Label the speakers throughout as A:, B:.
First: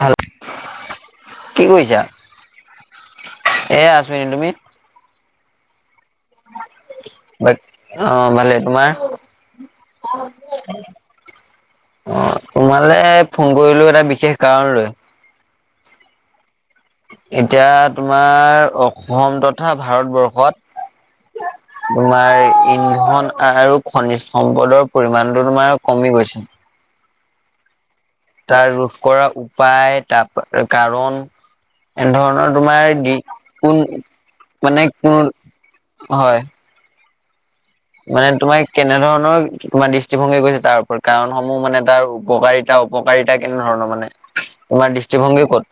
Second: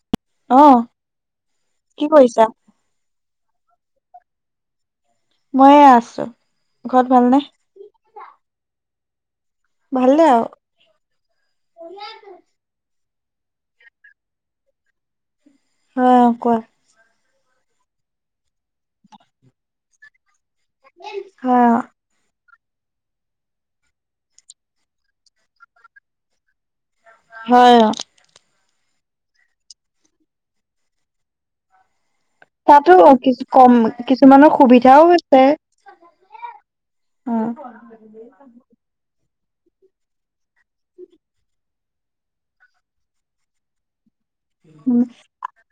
A: ভাল
B: অ', কি কৰিছা?
A: এ আছো এনে তুমি।
B: ময়ে আছো। ঘৰত ভালনে
A: অ', ভালে তোমাৰ?
B: ভালে
A: অ',
B: আৰু
A: তোমালে। ফোন কৰিলোও এটা বিশেষ কাৰণ লৈ
B: অ' কোৱা।
A: এতিয়া তোমাৰ অসম তথা ভাৰতবৰ্ষত
B: অ।
A: তোমাৰ ইন্ধন আৰু খনিজ সম্পদৰ পৰিমাণটো তোমাৰ কমি গৈছে।
B: হয়।
A: তাৰ ৰোধ কৰা উপায় তাৰ কাৰণ এনেধৰণৰ তোমাৰ
B: তাতো
A: দি
B: কিছু কম
A: কোন
B: কিছুমানৰ
A: মানে
B: সুবিধাও
A: কোন
B: হৈছে
A: হয়।
B: অ।
A: মানে তোমাৰ কেনে ধৰণৰ তোমাৰ দৃষ্টিভংগী গৈছে, তাৰ ওপৰত কাৰণসমূহ মানে তাৰ উপকাৰিতা অপকাৰিতা কেনে ধৰণৰ মানে? তোমাৰ দৃষ্টিভংগী ক'ত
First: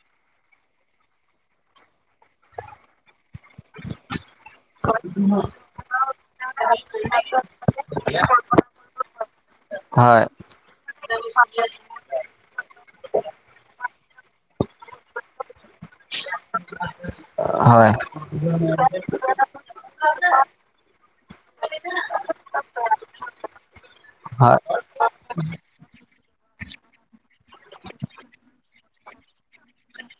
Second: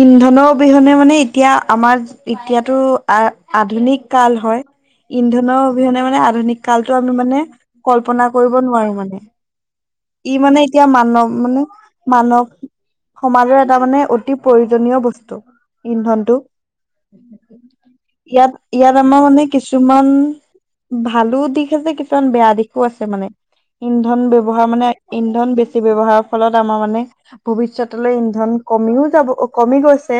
B: ইন্দ অবিহনে মানে এতিয়া আমাৰ এতিয়াতো আ আধুনিক কাল হয়। ইন্ধনৰ অবিহনে মানে আধুনিক কালতটো আমি মানে কল্পনা কৰিব নোৱাৰো মানে
A: হয়,
B: ই মানে এতিয়া মানৱ মানে মানৱ সমাজৰ এটা মানে অতি প্ৰয়োজনীয় বস্তু ইন্ধনটো
A: [inaudible]
B: ইয়াত ইয়াত আমাৰ মানে কিছুমান ভালো দিশ আছে কিছুমান বেয়া দিশো আছে মানে ইন্ধন ব্য্য়ৱহ
A: হয়,
B: মানে ইন্ধন বেছি ব ব্যৱহাৰৰ ফলত আমাৰ মানে ভৱিষ্যতলৈ ইন্ধন কমিও কমি গৈছে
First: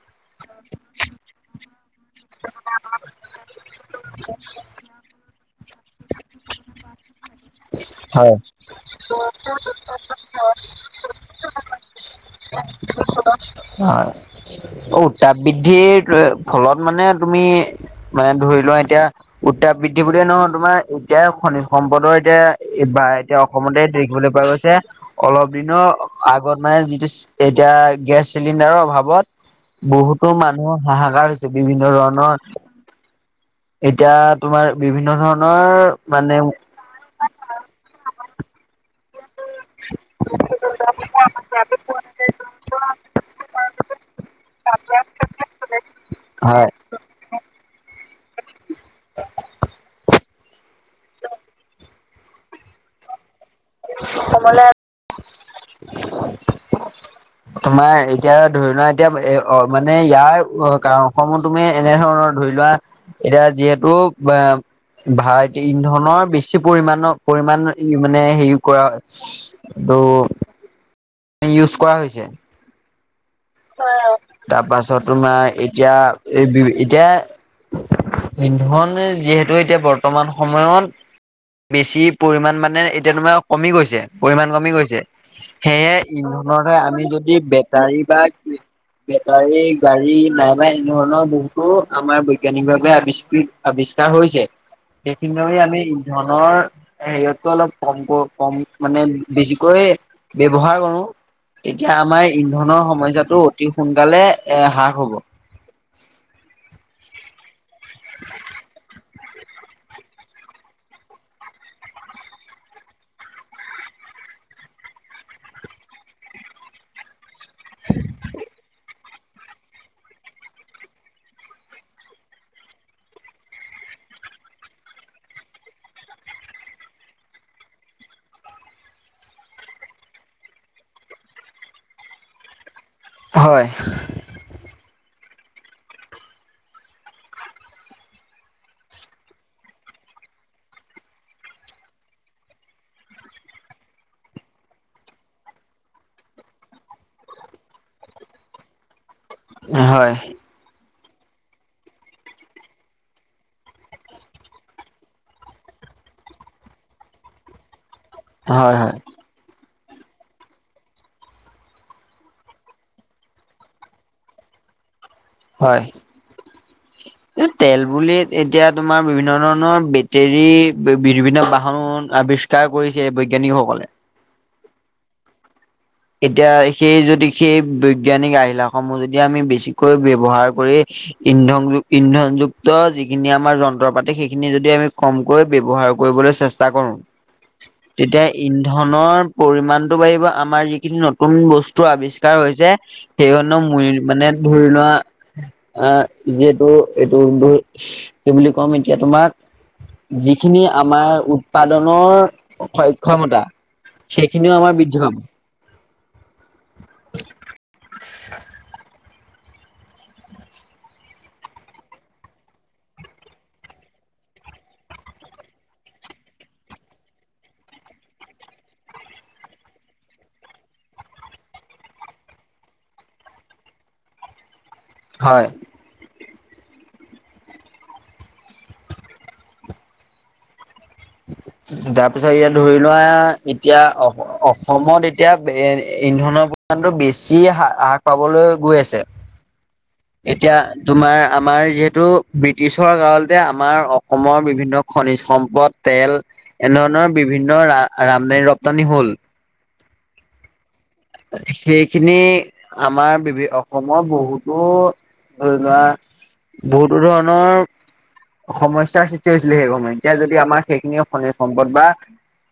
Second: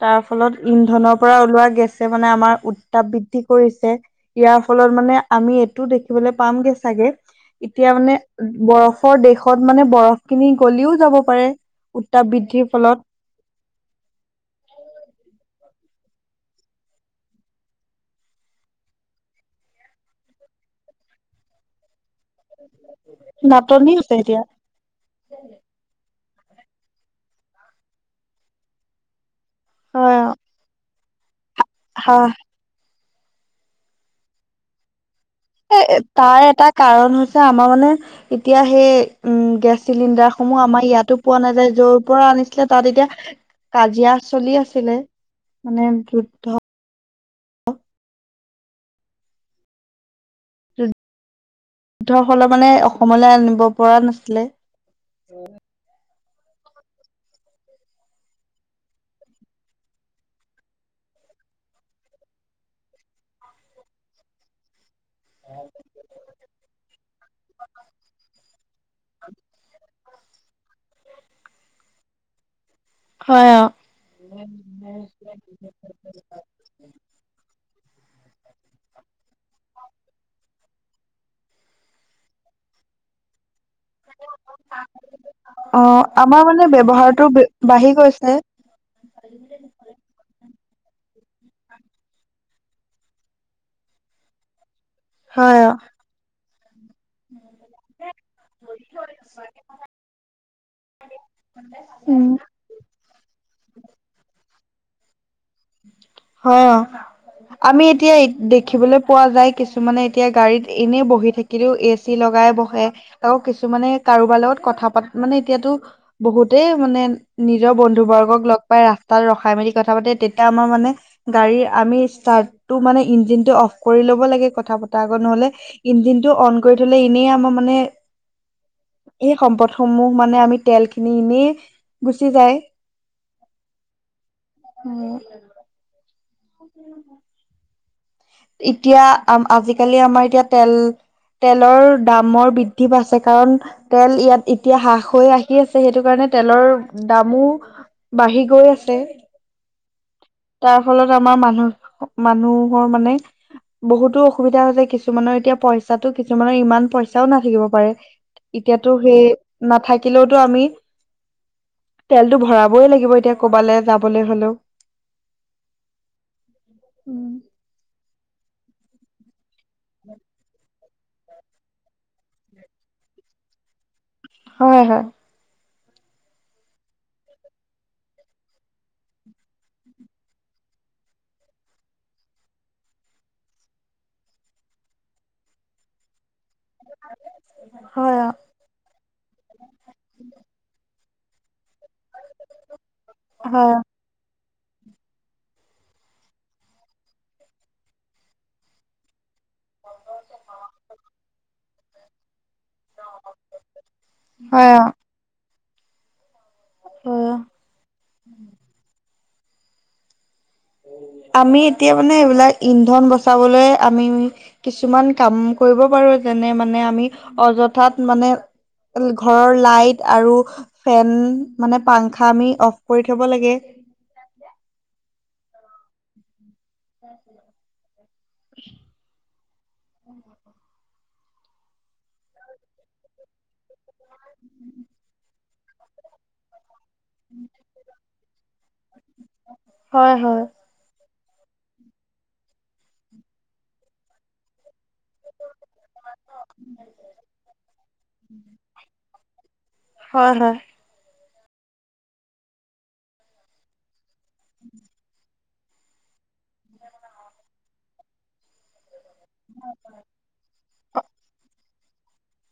B: তাৰ ফলত ইন্ধনৰ পৰা ওলোৱা গেছ মানে আমাৰ উত্তাপ বৃদ্ধি কৰিছে ইয়াৰ ফলত মানে আমি টো দেখিবলৈ পামগে চাগে এতিয়া মানে
A: হয়,
B: বৰফৰ দেশত মানে বৰফ কিনি গলিও যাব পাৰে উত্তাপ বৃদ্ধিৰ ফলত
A: অ উঔটা বিদ্ধি ফলত মানে তুমি মানে ধৰি লোৱা এতিয়া উত্তাপ বৃদ্ধি বুলিয়ে নহয় তোমাৰ এতিয়া খনিজ সম্পদৰ এতিয়া এই বা এতিয়া অসমতে
B: নাটনি আছে
A: দেখিবলৈ
B: এতিয়া
A: পোৱা গৈছে অলপ দিনৰ আগত মানে যিটো এতিয়া গেছ চিলিণ্ডাৰৰ অভাৱত
B: হয়
A: বহুতো মানুহ হাহাকাৰ হৈছে বিভিন্ন
B: হা
A: ধৰণৰ এতিয়া তোমাৰ বিভিন্ন ধৰণৰ
B: এ
A: মানে
B: তাৰ এটা কাৰণ হৈছে আমাৰ মানে এতিয়া সেই উম গেছ চিলিণ্ডাৰ সমূহ আমাৰ ইয়াতো পোৱা নাযায় যৰ পৰা আনিছিলে তাত এতিয়া কাজিয়া চলি আছিলে মানে যুদ্ধ
A: হয় [unintelligible]
B: যুদ্ধ হলে মানে অসমলৈ আনিব পৰা নাছিলে
A: অ তোমাৰ এতিয়া ধৰি নোৱা এতিয়া এ মানে ইয়াৰ কাৰণ অসমত তুমি এনে ধৰণৰ ধৰি লোৱা এতিয়া যিহেতু বা ভাৰত ইন্ধনৰ বেছি পৰিণৰ পৰিণ মানে হেৰি কৰা ত ইউজ কৰা হৈছে
B: হয় অ।
A: তাৰ পাছত তোমাৰ এতিয়া এই বি এতিয়া ইন্ধনে যিহেতু এতিয়া বৰ্তমান সময়ত বেছি পৰিমণ মানে এতিয়ামা কমি গৈছে পৰিমণ কমি গৈছে
B: অ
A: সেয়েহে
B: আমাৰ মানে
A: ইন্ধনৰহে আমি
B: ব্যৱহাৰটো
A: যদি
B: বাঢ়ি
A: বেটাৰী বা
B: গৈছে।
A: বেটাৰী গাড়ী নাই নবা এনেধৰণৰ বহুতো আমাৰ বৈজ্ঞানিকভাৱে আৱিষ্কৃত আৱিষ্কাৰ হৈছে সেইখিনি ধৰি
B: হয় অ।
A: আমি ধনৰ হেৰিতকৈ অলপ কমক কম মানে বেছিকৈ ব্য্ৱহাৰ কৰো এতিয়া আমাৰ
B: উম
A: ইন্ধনৰ সময়্াত অতি সোনকালে এ হ্ৰাস হ'ব
B: হ আমি এতিয়া দেখিবলৈ পোৱা যায় কিছুমানে এতিয়া গাড়ীত এনেই বহি থাকিলেও এ চি লগাই বহে তক কিছুমানে কাৰোবাৰ লগত কথা পাত মানে এতিয়াতো বহুতেই মানে নিজৰ বন্ধুবৰ্গক লগ পাই ৰাস্তাত ৰখাই মেলি কথা পাতে এয়া আমাৰ মানে গাড়ীৰ আমি ষ্টাৰ্ট টো মানে ইঞ্জিন টো অফ কৰি ল'ব লাগে কথা পতা আগ নহ'লে ইঞ্জিন টো অন কৰি থলে এনেই আমাৰ মানে
A: হয়
B: এই সম্পদ সমূহ মানে আমি তেলখিনি এনেই গুচি যায়
A: হয়
B: উম উ এতিয়া আ আজিকালি আমাৰ এতিয়া তেল তেলৰ দামৰ বৃদ্ধি পাইছে কাৰণ তেল ইয়াত এতিয়া হ্ৰাস হৈ আহি আছে সেইটো কাৰণে তেলৰ দামো বাঢ়ি গৈ আছে
A: হয়
B: তাৰ ফলত আমাৰ মানুহ মানুহৰ মানে বহুতো অসুবিধা যায় কিছুমানৰ এতিয়া পইচাো কিছুমানৰ ইমান পইচাও নাথাকিব পাৰে
A: হয় হয়
B: এতিয়াতো সেই নাথাকিলেওতো আমি তেলতটো ভৰাবই লাগিব এতিয়া কৰবালৈ যাবলৈ হ'লেও
A: হয় তেল বুলি এতিয়া তোমাৰ বিভিন্ন ধৰণ ৰ বেটেৰী বিভিন্ন বাহন আৱিষ্কাৰ কৰিছে বৈজ্ঞানিকসকলে
B: হয় হয়
A: এতিয়া সেই যদি সেই বৈজ্ঞানিক আহিলাস সমূহ যদি আমি বেছিকৈ ব্য্ৱহাৰ কৰি ইন্ধন ইন্ধনযুক্ত যিখিনি আমাৰ যন্ত্ৰ পাতি সেইখিনি যদি আমি কমকৈ ব্য্ৱহাৰ কৰ
B: হয়
A: [unintelligible] য নতুন বস্তু আৱিষ্কাৰ হৈছে সেই হ ম মানে ধৰি লোৱা আ যিহেতু এইটো কি বুলি কম এতিয়া তোমাক যিখিনি আমাৰ উৎপাদনৰ সক্ষমতা সেইখিনিও আমাৰ
B: হয় অ'।
A: [inaudible]
B: আমি এতিয়া মানে এইবিলাক ইন্ধন বচাবলৈ আমি কিছুমান কাম কৰিব পাৰো। যেনে মানে আমি অযথাত মানে ঘৰৰ লাইট আৰু ফেন মানে পাংখা আমি অফ কৰি থ'ব লাগে।
A: হয়।
B: [inaudible]
A: [inaudible] তাৰ পিছত এতিয়া ধৰি লোৱা এতিয়া অসমত এতিয়া ইন্ধনৰ ইন্ধনৰ বেছি হা হ্ৰাস পাবলৈ গৈ আছে
B: হয় হয়
A: এতিয়া তোমাৰ আমাৰ যিহেতু ব্ৰিটিছৰ কাৰণতে আমাৰ অসমৰ বিভিন্ন খনিজ সম্প তেল এনেধৰণৰ বিভিন্ন ৰা ৰামদানি ৰপ্তানি হ'ল।
B: হয়-হয়।
A: সেইখিনি আমাৰ বিভিন্ন অসমৰ বহুতো ধৰি লোৱা বহুতো ধৰণৰ সমস্যাৰ সৃষ্টি হৈছিলে সেই সময় এতিয়া যদি আমাৰ সেইখিনি খনিজ সম্পদ বা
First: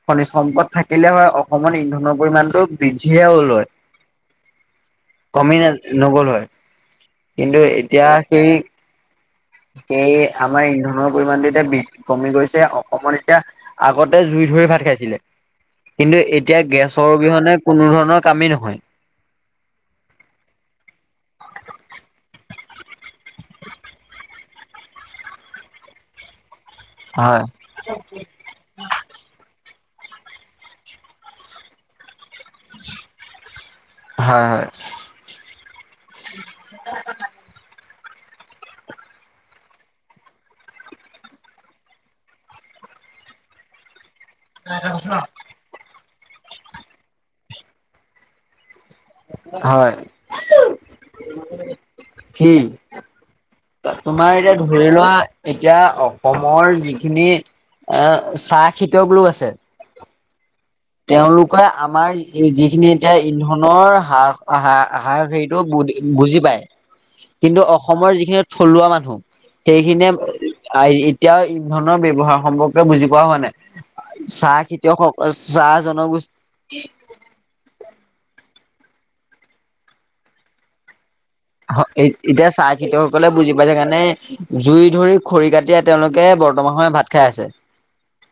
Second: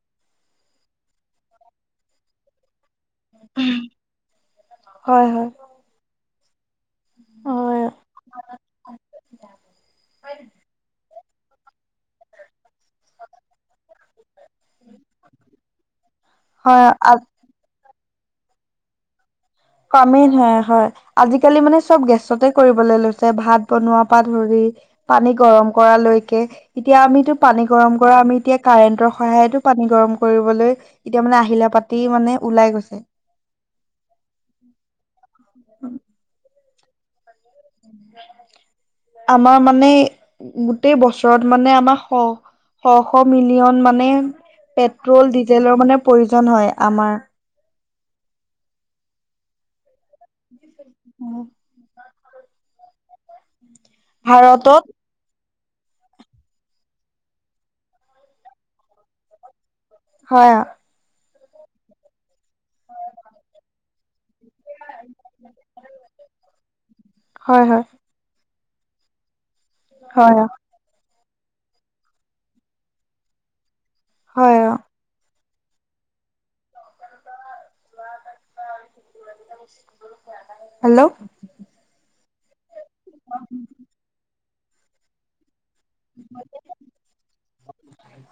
A: খনিজ সম্পদ থাকিলে হয়, অসমত ইন্ধনৰ পৰিমাণটো বৃদ্ধি [unintelligible] ল হয়
B: হয় হয়
A: কমি ন নগল হয়। কিন্তু
B: হয়
A: এতিয়া সেই, সেই আমাৰ ইন্ধনৰ পৰিমাণটো এতিয়া বৃদ্ধি কমি গৈছে অসমত এতিয়া আগতে জুই ধৰি ভাত খাইছিলে। কিন্তু এতিয়া গেছৰ
B: হয়
A: অবিহনে কোনো ধৰণৰ কামেই নহয়।
B: কমেই নহয় হয়, আজিকালি মানে চব গেছতে কৰিবলৈ লৈছে। ভাত বনোৱাৰ পৰা ধৰি পানী গৰম কৰা লৈকে। এতিয়া আমিতো
A: হয়
B: পানী গৰম কৰা আমি এতিয়া কাৰেন্টৰ সহায়তো পানী গৰম কৰিবলৈ এতিয়া মানে আহিলা-পাতি মানে ওলাই গৈছে।
A: হয়-হয়।
B: আমাৰ মানে গোটেই বছৰত মানে আমাৰ শ শ-শ মিলিয়ন মানে পেট্ৰ'ল, ডিজেলৰ মানে প্ৰয়োজন হয় আমাৰ
A: হয়।
B: উম'।
A: হম। তোমাৰ এতিয়া
B: ভাৰতত
A: ধৰি লোৱা। এতিয়া অসমৰ যিখিনি আহ চাহ খেতিয়ক লোক আছে।
B: হয়।
A: তেওঁলোকে আমাৰ যিখিনি এতিয়া ইন্ধনৰ হাৰাৰ হেৰিটো বু বুজি পায়
B: হয়
A: কিন্তু
B: হয়
A: অসমৰ যিখিনি থলুৱা মানুহ সেইখিনিয়ে
B: হয়
A: এতিয়াও ইন্ধনৰ ব্যয়শৱহাৰ সম্পৰ্কে বুজি পোৱা হোৱা নাই। চাহ
B: হয় অ
A: খেতিয়কসকল চাহ জনগোষ্ঠী।
B: হেল্ল'।
A: এতিয়া চাহ খেতিয়কসকলে বুজি পাইছে কাৰণে জুই ধৰি খৰি কাটি তেওঁলোকে বৰ্তমান সময় ভাত খাই আছে।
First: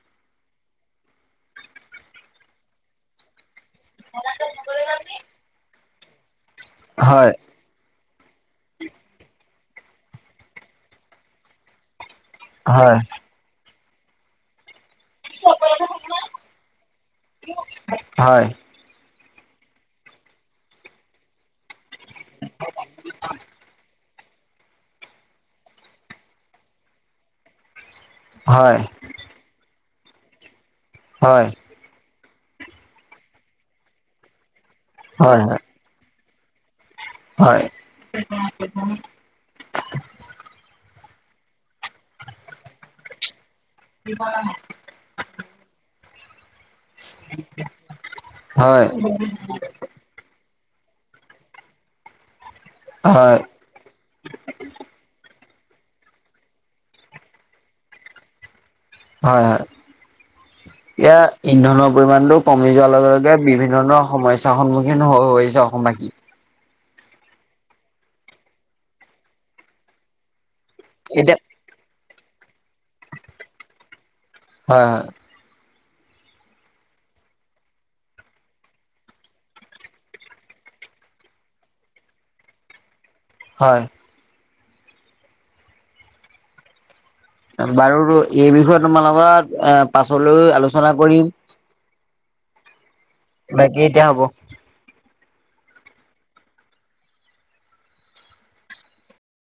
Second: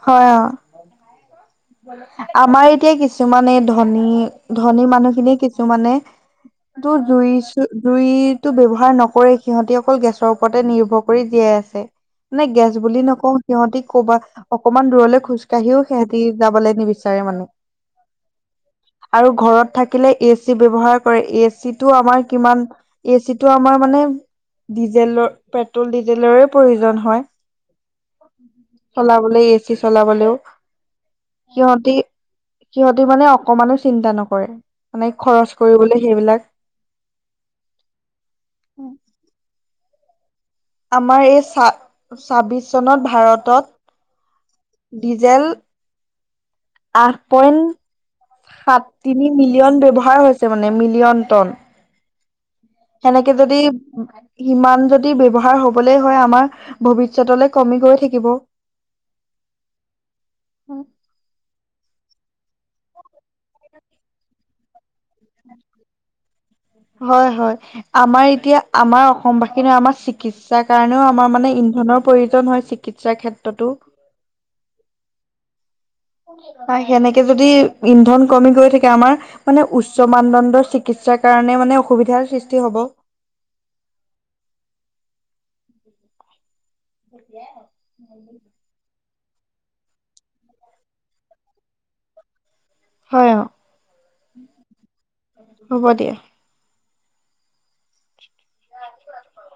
B: হয় অ আমাৰ এতিয়া কিছুমানে ধনী, ধনী মানুহখিনিয়ে কিছুমানে তোৰ দুই,
A: হয়
B: দুই। টো ব্যৱহাৰ নকৰে সিহঁতি অকল গেছৰ ওপৰতে নিৰ্ভৰ কৰি জীয়াই আছে। মানে গেছ
A: হয়
B: বুলি নকওঁ, সিহঁতি ক'বা অকনমান দূৰলৈ খোজ কাঢ়িও সিহঁতি যাবলৈ নিবিচাৰে মানে।
A: হয়
B: আৰু ঘৰত থাকিলে এ চি ব্যৱহাৰ কৰে, এ চিত টো আমাৰ কিমান এচিটো আমাৰ মানে। ডিজেলৰ পেট্ৰল ডিজেলৰে প্ৰয়োজন হয়।
A: হয়
B: চলাবলে এ চি চলাবলেও
A: হয়
B: সিহঁতি সিহঁতি মানে অকমানো চিন্তা নকৰে মানে
A: হয়
B: খৰচ কৰিবলে সেইবিলাক।
A: হয়।
B: আমাৰ এই চা ছাবিছ চনত ভাৰতত ডিজেল আঠ পইন্ট
A: হয়
B: সাত তিনি মিলিয়ন ব্যৱহাৰ হৈছ চে মানে মিলিয়ন টন।
A: হয়
B: সেনেকে
A: হয়
B: যদি ইমান যদি বেব হাৰ হ'বলে হয় আমাৰ ভৱিষ্যতলৈ কমি গৈ থাকিব।
A: হয়-হয়, এয়া ইন্ধনৰ পৰিমাণটো কমি যোৱাৰ লগে- লগে বিভিন্ন ধৰণৰ সমস্যাৰ সন্মুখীন হৈছে অসমবাসী।
B: হয়-হয় আমাৰ এতিয়া আমাৰ অসমবাসী ন আমাৰ চিকিৎ চাৰ কাৰণেও আমাৰ
A: এতিয়া
B: মানে ইন্ধনৰ প্ৰয়োজন হয় চিকিৎসাৰ ক্ষেত্ৰতো।
A: হয়।
B: সেনেকে যদি ইন্ধন কমি গৈ থাকে আমাৰ মানে উচ্চ মানদণ্ডৰ চিকিৎ চাৰ কাৰণে মানে অসুবিধাৰ সৃষ্টি হ'ব।
A: হয়। বাৰু এই বিষয়ে তোমাৰ লগত এ পাছলৈও আলোচনা কৰিম।
B: হয় অ
A: বাকী এতিয়া হ'ব।
B: হ'ব দিয়া।